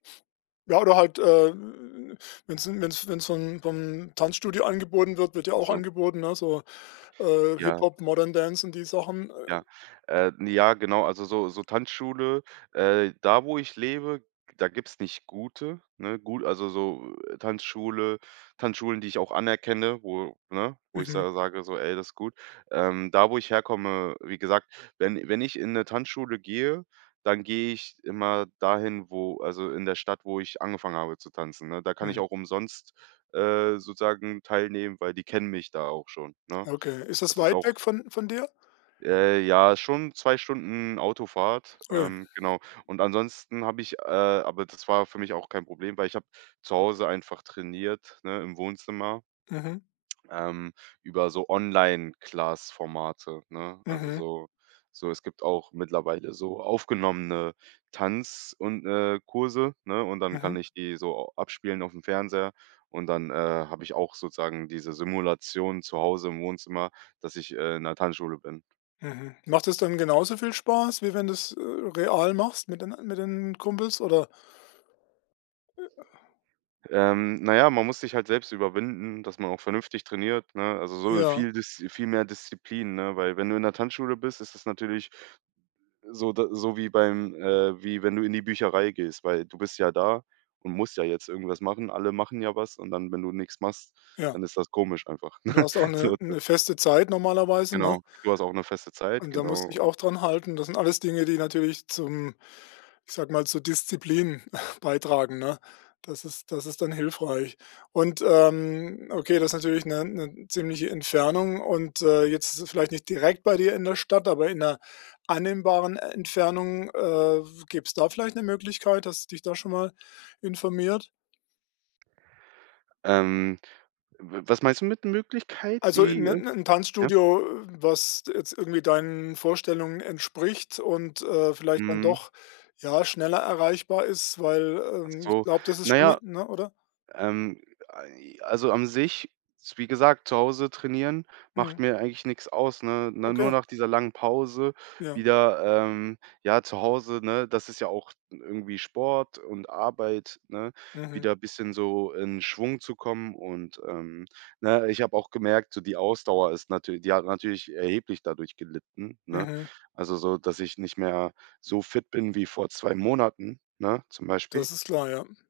Ja, oder halt, äh, wenn's 'n wenn's wenn's vom vom Tanzstudio angeboten wird wird ja Ach auch so. angeboten, ne, so, äh, Ja. Hip-Hop, Modern Dance und die Sachen, äh. Ja, äh, ja, genau, also so so Tanzschule äh, da, wo ich lebe, da gibt's nicht gute, ne? Gut, also, so Tanzschule Tanzschulen, die ich auch anerkenne, wo, ne, wo ich Mhm. sa sage so: „Ey, das ist gut.“ Ähm, da, wo ich herkomme wie gesagt, wenn wenn ich in 'ne Tanzschule gehe, dann gehe ich immer dahin, wo also in der Stadt, wo ich angefangen habe zu tanzen, ne? Da kann ich Mhm. auch umsonst, äh, sozusagen teilnehmen, weil die kennen mich da auch schon, ne? Okay, ist das Das ist weit auch weg von von dir? Äh, ja, schon 2 Stunden Autofahrt, Ui. ähm, genau. Und ansonsten habe ich äh, aber das war für mich auch kein Problem, weil ich habe zu Hause einfach trainiert, ne, im Wohnzimmer Mhm. ähm, über so Online-Class-Formate, ne, also Mhm. so so es gibt auch mittlerweile so aufgenommene Tanz und, äh, Kurse, ne, und dann Mhm. kann ich die so abspielen aufm Fernseher und dann, äh, habe ich auch sozusagen diese Simulation zu Hause im Wohnzimmer, dass ich, äh, in 'ner Tanzschule bin. Mhm. Macht es dann genauso viel Spaß, wie wenn du's, äh, real machst mit den a mit den Kumpels oder Ähm, na ja, man muss sich halt selbst überwinden, dass man auch vernünftig trainiert, ne? Also, so Ja. viel Diszi viel mehr Disziplin, ne, weil wenn du in 'ner Tanzschule bist, ist es natürlich so da so wie beim äh, wie wenn du in die Bücherei gehst, weil du bist ja da und musst ja jetzt irgendwas machen. Alle machen ja was und dann, wenn du nix machst, Ja. dann ist das komisch einfach. Du hast auch 'ne So ist das. 'ne feste Zeit normalerweise, ne? Genau, du hast auch 'ne feste Zeit, Und da genau. musst dich Und auch daran halten. Das sind alles Dinge, die natürlich zum ich sage mal, zur Disziplin beitragen, ne? Das ist das ist dann hilfreich. Und, ähm, okay, das ist natürlich 'ne 'ne ziemliche Entfernung, und, äh, jetzt ist es vielleicht nicht direkt bei dir in der Stadt aber in 'ner annehmbaren Entfernung, äh, w gäbe es da vielleicht 'ne Möglichkeit, hast du dich da schon mal informiert? Ähm, w was meinst du mit Möglichkeit, Also, in die,? 'n [unintelligible] 'n Ja. Tanzstudio, was jetzt irgendwie deinen Vorstellungen entspricht und, äh, vielleicht dann Mhm. doch, ja, schneller erreichbar ist, weil, Ach ähm, ich so, glaube, das ist na schon, ja, [unintelligible] oder? ähm, ei also an sich, s wie gesagt, zu Hause trainieren macht Mhm. mir eigentlich nix aus, ne? Ne, nur Okay. nach dieser langen Pause Ja. wieder, ähm ja, zu Hause, ne, das ist ja auch n irgendwie Sport und Arbeit, ne, Mhm. wieder bisschen so in Schwung zu kommen und, ähm ne, ich habe auch gemerkt, so die Ausdauer ist natür die hat natürlich erheblich dadurch gelitten, ne? Mhm. Also so, dass ich nicht mehr so fit bin wie vor 2 Monaten, ne, zum Beispiel. Das ist klar, ja.